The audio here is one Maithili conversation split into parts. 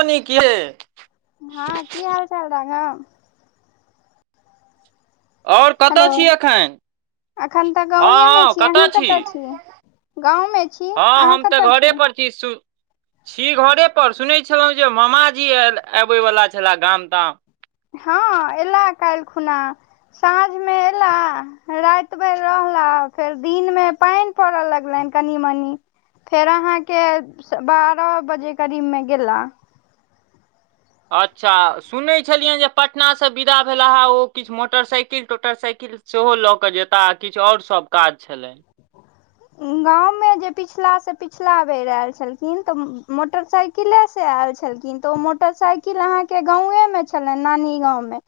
नीक ये हँ की हाल चाल राघव। और कतय छी एखन। एखन तऽ हँ गाँएमे हँ छी कतऽ अहाँ कतय छिये। हँ हम तऽ घरे पर छी सु छी घरे पर सुनै छलहुँ जे मामाजी आल आबय वला छलह गाम ताम। हँ एला काल्हि खुना साँझमे अयला राति भर रह ला फेर दिन मे पानि पड़ऽ लगलैन कनि मनी। फेर अहाँके बारह बजे करीबमे गेला। अच्छा सुनै छलियनि जे पटनासँ विदा भेल हे ओ किछु मोटरसाइकिल टोटरसाइकिल सेहो लऽ के जेता आ किछु और सब काज छलनि [inaudible] गाँंव में जे पिछला से पिछला बेर आयल छलखिन तऽ मोटरसाइकिले से आयल आयल छलखिन तऽ ओ मोटरसाइकिल अहाँके गांवे मे छलेन नानी गाँंव में।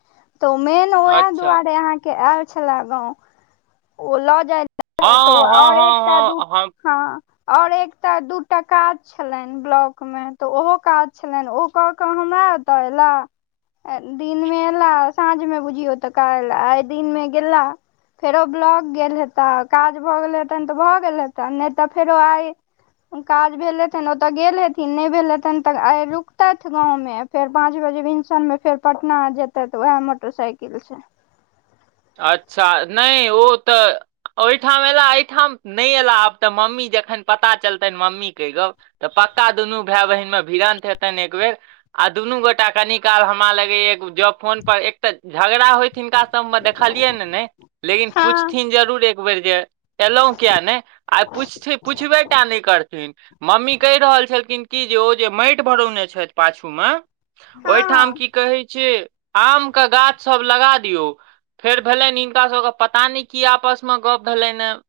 तऽ मेन ओएह अच्छा दुआरे अहाँ के आयल छला गाँंव ओ लऽ जाय हँ छले तऽ हँ आओर हँ एकटा दू हँ हम हँ और एकटा दूटा काज छलनि ब्लॉक मे तऽ ओहो काज छलनि ओ कऽ कऽ हम [unintelligible] दिनमे एयला साँझमे बुझियौ तऽ काल आइ दिनमे गेला। फेरो ब्लॉक गेल हेता काज भऽ गेले हेतन तऽ भऽ गेल हेतन नहि तऽ फेरो आइ काज भेल हेथिन ओतऽ गेल हेथिन नहि भेल हेथिन तऽ आइ रुकतैथ गाँवमे फेर पाँच बेर [unintelligible] मे फेर पटना जेते तऽ उएह मोटरसाइकिल से अच्छा नै ओ तऽ ओहिठाम एलाह एहिठाम नहि एलाह आब तऽ मम्मी जखन पता चलतनि मम्मी क गप तऽ प प दुनू भाय बहिन मे भीरंत हेतनि एक बेर आ दुनू गोटा कनि काल हमरा लग ए फोन पर एक तऽ झगड़ा होयत हिनका सब खेनलियै नै लेकिन हँ पुछथिन जरूर एकबेर जे एलहुँ किया नै आइ पुछथिन पूछबेटा नै करथिन मम्मी कहि रहल छलखिन कि की जे ओ जे माइट भरौने छैथ पाछू मे ओहि ठाम हँ की कहै छैय आमके गाछसभ लगा दियौ फेर भेलेन हिनकाभके पता नै की आपसमे गप भेलेन यें।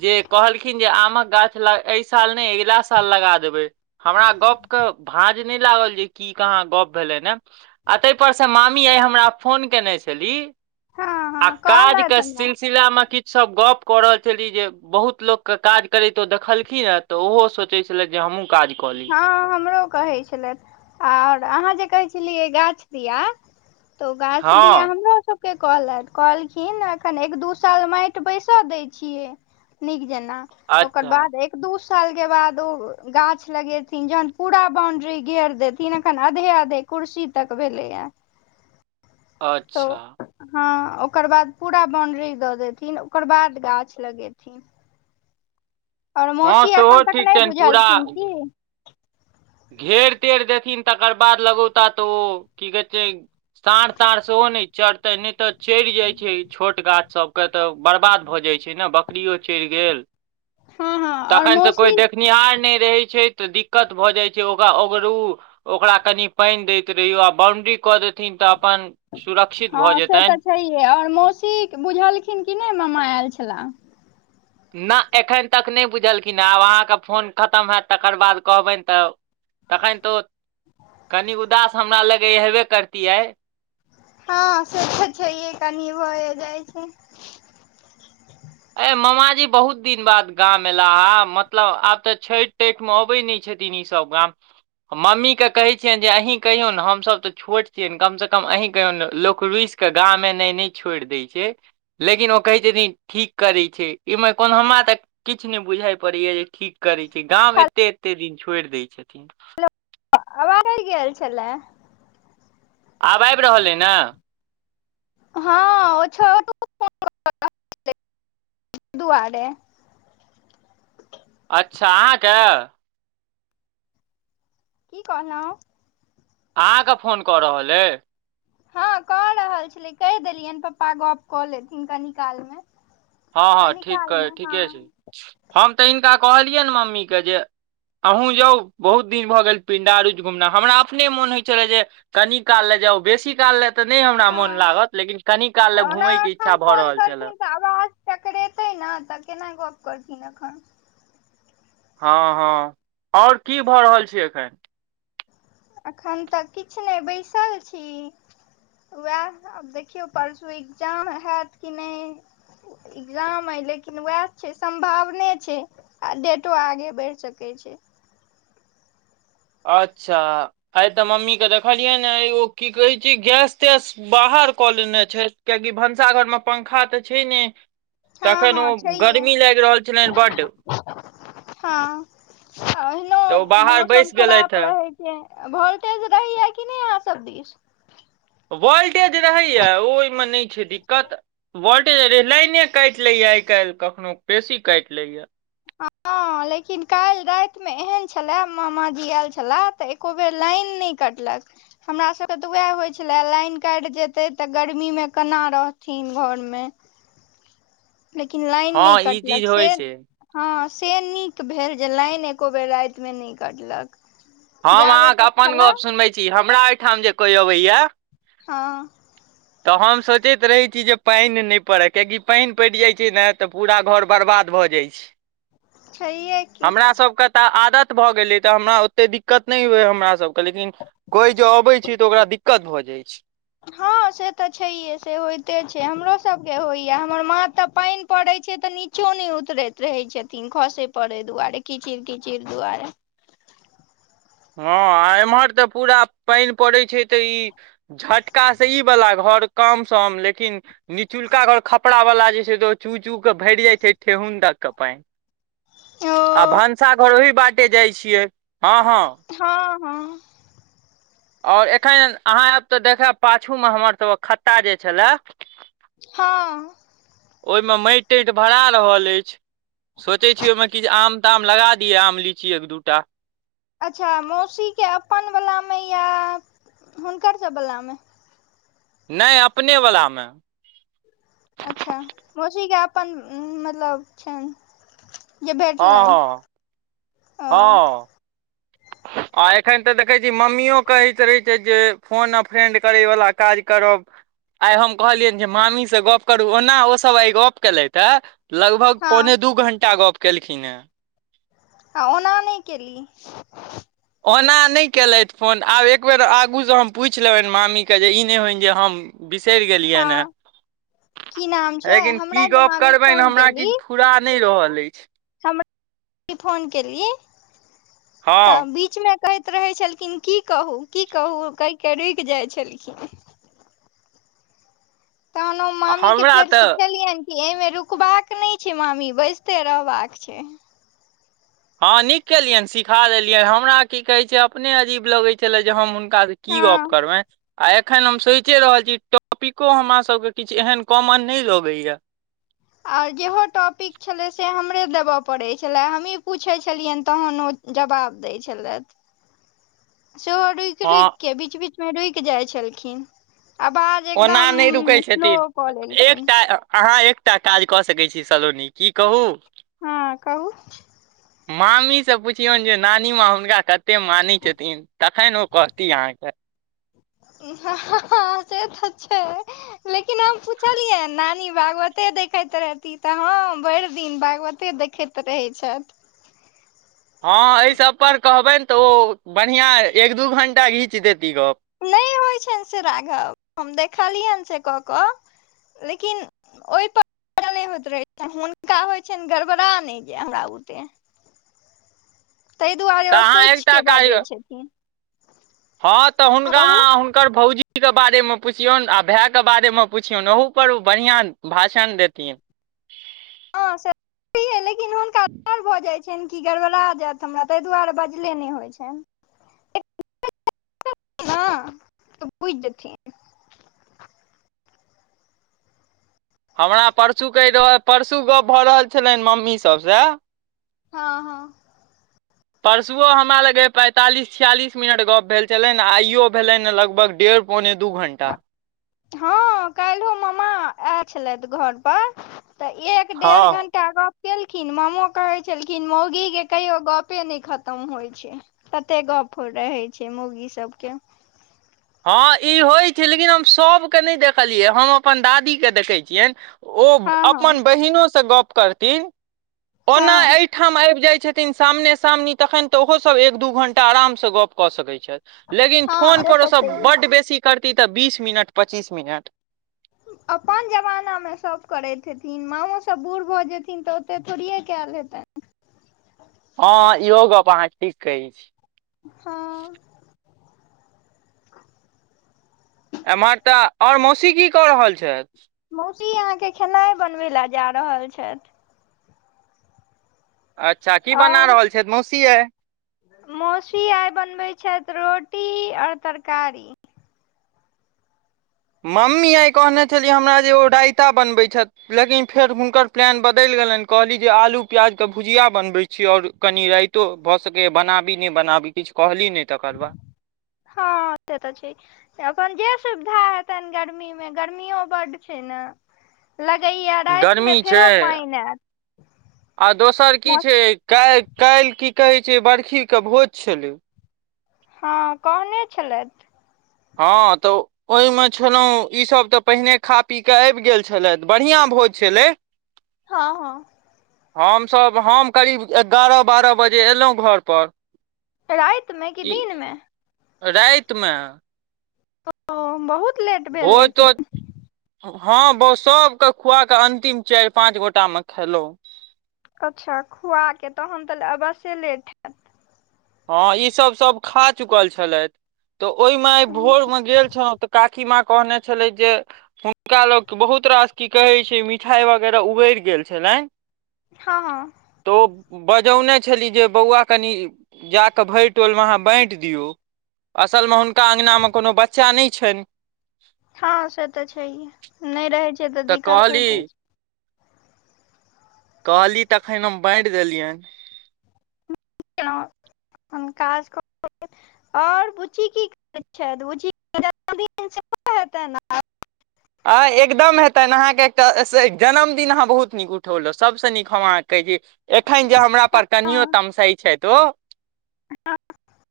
जे कहलखिन जे आमक गाछ ल ऐ साल नै अगिला साल लगा देबै। हमरा गप्पके भाँज नहि लागल जे की कहाँ गप्प भेलेन यें। आ ताहिपरसँ मामी आइ हमरा फोन कयने छलीह। हँ अ हँ काज कहलथि के हमरा सिलसिलामे कि सब गप कऽ रहल छली जे बहुत लोक के काज करैतो देखलखिन ह तऽ ओहो सोचे छले जे हमूँ हँ हमरो कहैत छलैथ और अहाँ जे कहे छलिये गाछ दिये तो गाछ दिये हँ हमरो सब के कहलैथ कहलखिन एखन एक दू साल माटि बैसऽ दै छियै नीक जेना ओकर अच्छा बाद एक दू साल के बाद उ गा छ लगेथिन जहन पूरा बाउंड्री घेर देथिन अखन आधे-आधे कुर्सी तक भेलेय। तऽ अच्छा हँ। ओकर बाद पूरा बाउंड्री दऽ देथिन, ओकर बाद गाछ लगेथिन। आओर हँ मौसी सेहो एखन तक ठीक नहि बुझलखिन की? घेर-तेर देथिन तकर बाद लगौता, तऽ ओ, की कहै छै साँढ़-ताँढ़ सेहो- ओ नहि चरतनि, नहि तऽ चरि जाइत छै छोट गाछसभ। तऽ बर्बाद भऽ जाइत छै ने। बकरिओ चरि गेल। हँ हँ आओर तखनि तऽ कोइ मौसी देखनिहार नहि रहै छै, तऽ दिक्कत भऽ जाइत- छै। ओकरा ओगरू, ओकरा कनि पानि दैत रहितो आ बाउण्ड्री कऽ देथिन तऽ- अपन सुरक्षित भऽ हँ, से तऽ जेतनि छैहे। आओर मौसी बुझलखिन कि नहि मामा आयल छै- छला? ना, एखन तक नहि बुझलखिन हेँ। आब अहाँके फोन खतम हैत, तकर बाद कहबनि तऽ- तखनि तऽ, कनि उदास हमरा लगैए हेबे करती आइ। हँ, से तऽ छैहे। कनी भए जाइत छै। आइ मामाजी बहुत दिन बाद गाम अएला हे, मतलब आब तऽ छठि-तठिमे अबैत नहि छ थिन ईसभ गाम। मम्मी केँ कहै छियनि, जे अहीँ कहियौन ने, हमसभ तऽ छोट छियनि। कमसँ कम अहीँ कहियौन ने, लोक रुसि- कऽ गाम एनाइ नहि छोड़ि दैत छै, लेकिन ओ कहै छथिन- ठीक करैत छै। इमे कोन हमरा तऽ किछु ने बुझाय पड़ैए, जे ठीक- करै छै। गाम एतेक एतेक दिन छोड़ि दैत छे [unintelligible] मतलब आवाजे नहि गेल छलए। आब आबि रहल अइ ने? हँ, ओ छ [unintelligible] [unintelligible] दुआरे। अच्छा, अहाँके? की कहलहुँ? अहाँकेँ फोन कऽ रहल अइ? हँ, कऽ रहल छलै। कहि देलियनि पप्पा गप्प कऽ लेथिन कनि कालमे। हँ हँ, कनि ठीक क कालमे ठीके छै। हँ हम तऽ हिनका कहलियनि मम्मीकेँ जे- अहूँ जाउ, बहुत दिन भऽ गेल पिंडारूच घुमना। हमरा अपने मोन होइत छलै, जे कनि काल ले- जाउ। बेसी काल लेल तऽ नहि हमरा मोन हँ लागत, लेकिन कनि काल लेल ओना घुमयके इच्छा भऽ रहल छलए। पकरेतै ने तऽ केना गप्प करथिन एखनि। हँ हँ। आओर की भऽ रहल छै एखनि? एखन तऽ किछु नहि, बैसल छी। उएह, आब देखियौ परसू एग्जाम हएत कि नहि। एग्जाम अइ, लेकिन उएह छै, सम्भावने छै आ डेटो आगे बढ़ि सकै- छै। अच्छा। आइ तऽ मम्मी केँ देखलियनि हेन ओ की कहैत छै गैस-तैस बाहर- बाहर कऽ लेने छथि, किएकि भनसाघरमे पंखा तऽ छै नहि। हँ तखनि हँ ओ छैहे गर्मी लागि रहल छलनि बड्ड। हँ, आ ओहिनो ओ बाहर मौसम- बैस गेलथि खराप हे रहैत छै, आ भोल्टेज रहैए कि नहि अहाँसभ दिश? वोल्टेज रहैए, ओहिमे नहि छै दिक्कत। वोल् [unintelligible] लाइने काटि लैए आइ-काल्हि, कखनो बेसी काटि लैए। हँ। हँ, लेकिन काल्हि रातिमे एहन छलए, मामाजी आएल छलाह, तऽ एक्को बेर लाइन नहि कटलक। हमरा सबके त वैह होइ छले लाइन काटि देतै त गर्मी मे केना रहथिन घर नै, लेकिन लाइन हँ नै ई चीज कटलक से होइ छै हँ से नीक भेल जे लाइन एको बेर राति मे नै कटलक। हम जाबे अहाँके तक अपन छलए गप सुनबै छी हमरा एहिठाम जे कोई अबैये हँ। त हम सोचैत रहै छी जे पानि नहि पड़य कियाकि पानि पड़ि जाय छै ने त पूरा घर बर्बाद भ प जाइ छै। छैहे की हमरा सभके त आदत भ गेलै त हमरा ओतेक दिकत नहि होइये हमरा सबके लेकिन कोइ जँ अबै छै त ओकरा दिकत भ जाइ छै। हँ से त छैये से होइते छै, हमरो सब के होइये हमर मा त पानि पड़ै छै त नीचो नै उतरै रहै छथिन खसै पड़ै दुआारे मारे कीचिर कीचिर दुआरे। हँ आ एमहर त पूरा पानि पड़ैत छै त ई झटका से ई वला घर कम सम लेकिन निचुलका घर खपड़ा वला जे छै चू चू के भरि जाय छै ठेहुन तक। के पानि आ ओ भनसाघर ओहि बाटे जाइ छियै, हँ हँ। हँ हँ। और एखन अहाँ आयब त देखैब पाछूमे हमरसभके खत्ता जे छले हँ। ओहिमे माटि ताटि भरा रहल अछि। सोचै छियै ओहिमे कि जे आम ताम लगा दियै, आम लीची एक दू टा। अच्छा मौसीके अपन वलामे या हुनकर सब वलामे नै अपने वलामे। अच्छा, मौसी के अपन मतलब छैन जे हँ भेटलैन हँ हं। हँ [inaudible] आ एखन त देखै छी मम्मियो कहैत रहै छैथ जे फोन आ फ्रेंड करयवला काज करब आइ हम कहलियनि जे मामीसे गप करू, ओना ओसभ आइ गप केलथि हे। लगभग पौने हँ दू घण्टा गप केलखिन हेँ। आ ओना नहि केली। ओना नहि केलथि फोन, आब एकबेर आगूसँ हम पुछि लेबनि मामीके जे ई नहि होनि जे हम बिसरि गेलियैने। हँ की नाम छै लेकिन की हमरा जे गप मामी करबनि फोन हमरा किछु फुरा नहि रहल अछि। हम जे फोन केलियै हँ त बीचमे कहैत रहै छलखिन, की कहू, की कहू, कहि के रुकि जाय छलखिन। तखन ओ मामी के हमरा फेर तऽ सिखेलियैन एहिमे रुकबाक नहि छै मामी बैजते रहबाक छै। हँ नीक केलियनि सीखा देलियनि, हमरा की कहैत छै अपने अजीब लगैत छले जे हम हु का की हँ गप करबैन। आ एखन हम सोचिए रहल छी, टॉपिको हमरा सभके किछु एहन कॉमन नहि लगैए। आर जेहो टॉपिक छलै से हमरा हमरे देब पड़ै छलै, हमहीँ पूछै छलियनि तखन ओ जवाब दै छलैथ। सेहो रुकि रुकि हँ के, बीच बीचमे रुकि जाइत छलखिन। आवाज ओना नहि रुकै एकदम स्लो छथिन, कऽ लेलखिन एकटा अहाँ एक टा काज क सकैत छी सलोनी, की कहू हँ कहू। मामीसे पुछियौन जे नानी माँ हुनका कतेक मानै छथिन, तखैन ओ कहती अहाँके। [unintelligible] से त छै, लेकिन हम सोचलियै नानी मा के, ओतै देखैत रहती हँ भरि दिन भागवते देखैत रहै छथि। हँ एहि सभपर कहबनि त ओ बढ़िया एक दू घंटा घीचि देती गप नै होइ छनि से राघव, हम देखलियैन से क क लेकिन ओहिपर नहि होइत रहै छ हुनका होइ छनि गड़बड़ा नहि जे हमरा बुते तै दुआरे तऽ ओ अहाँ सोचि एकटा के काज बाजै छथिन। हँ त हुनका कहू अहां, हुनकर भौजी जीके बारेमे पुछियौन आ भायके बारेमे पुछियौन ओहूपर ओ बढ़िआँ भाषण देथिन हँ ह लेकिन हुनक [unintelligible] छै न कि गड़बड़ा जायत हमरा तै दुआरे बजले नै होइ छनि। हं त बुझि जेथिन। हमरा परसू कहि रहय, परसू गप भ रहल छलैन मम्मी सभसे हँ हँ परसुओ हमरा लग पैंतालीस छियालिस मिनट गप्प भेल छलनि आइयो भेलनि लगभग डेढ़ पौने दू घंटा हँ काल्हियो मामा आयल छलथि घर पर। त एक डेढ़ हँ घंटा गप केल खिन, मामो कहै छलखिन मौगी के कहियो गपे नै खतम होइ छै, तते गप होय रहै छै मौगी सबके। हँ ई होइ छै, लेकिन हम सभके नहि देखलियै हम अपन दादीके देखै छियनि ओ हँ हँ अपन बहिनो से गप करथिन, ओना हँ एहिठाम आबि जाय छथिन सामने सामनी तखैन त ओहो सब एक दू घंटा आराम स गप क सकै छथिन। छथि लेकिन हँ फोन से पर तऽ ओसभ छैहे बड बेसी करती ते बीस मिनट, पचीस मिनट। [inaudible] अपन जमानामे सभ करैत हेथिन, माँओ सभ बूढ़ भ जेथिन त ओते थोड़े कयल हेतनि। [unintelligible] हँ इहो गप अहाँ ठीक कहैत छी हँ एमहर त और मौसी की क रहल छथि? मोती अहाँके खेनाइ बनबै ले जा रहल छथि। अच्छा, की बना आओर रहल छथि मौसी आइ। मौसी आइ बनबै छथि रोटी और तरकारी। मम्मी आइ कहने छलि हमरा जे ओ रायता बनबै छथि लेकिन फेर हुनकर प्लान बदलि कहली जे आलू प्याज के भुजिया बनबै छी और कनी राइतो भ सकैये बनाबी नो बनाबी किछु कहली नहि तकर बाद हँ से त छै, अपन जे सुविधा हेतनि गर्मी मे गर्मियो बड छै ने। लगैये रातिमे गर्मी फेरो छै पानि हैत। आ दोसर की छै काल काल्हि की कहै छै बर्खी के भोज छलै। हँ कहने छलथि। हँ त ओहिमे छलहुँ, ईसभ त पहिने खा पी के आबि गेल छलथि, बढ़िआँ भोज छलै। हँ हँ। हमसभ हम करीब एगारह बारह बजे अयलहुँ घरपर। राझ्त में कि दिनमे राइत में। ओ बहुत लेट भेल तोज लेकिन हँ बौ सबके खुआ कऽ अंतिम चारि पाँच गोटा मे खेलों। अच्छा खुआकेऽ तहन तऽ अवश्य लेट हयैत। हँ ईसभ सभ खा चुकल छलैथ। तऽ ओहिमे आइ भोर में गेल छौ तऽ काकी माँ कहने छलै जे हुनका लग बहुत रास की कहै छैयमिठाई वगैरह उबैर गेल छलैन। हँ हँ। बजौने छली जे बौआ कनि जा के भैर टोल मे अहाँ बाँट दियौ, असल मे हुनका अंगना मे कोनो बच्चा नै छैन हँ से तऽ छैहे नहि रहै छैयतऽ तऽ दिक्कत कहली होइते छैय। कहली तखेन हम बाँइट देलियेन। [unintelligible] हम काज [unintelligible] और बुची [unintelligible] [unintelligible] आ एकदम हेतनि अहाँके एकटा जन्मदिन अहाँ बहुत नीक उठौलहुँ सभसँ नीक हम अहाँके कहैत छी। एखन जे हमरा पर कनियो तमसैय छैथ ओ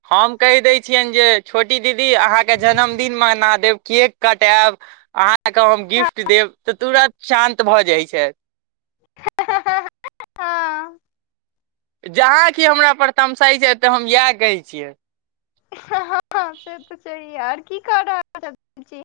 हम कह दे छिये जे छोटी दीदी अहाँ के जन्मदिन मनाब, केक कटाब। कऽ हम गिफ्ट देब तऽ तुरन्त शान्त भऽ जाइत छैय। हँ हँ हँ। जहाँ की हमरा तमशाई छैय तऽ हम इएह कहै छियै। हँ हँ हँ से तऽ छैये आर की क रहल छी।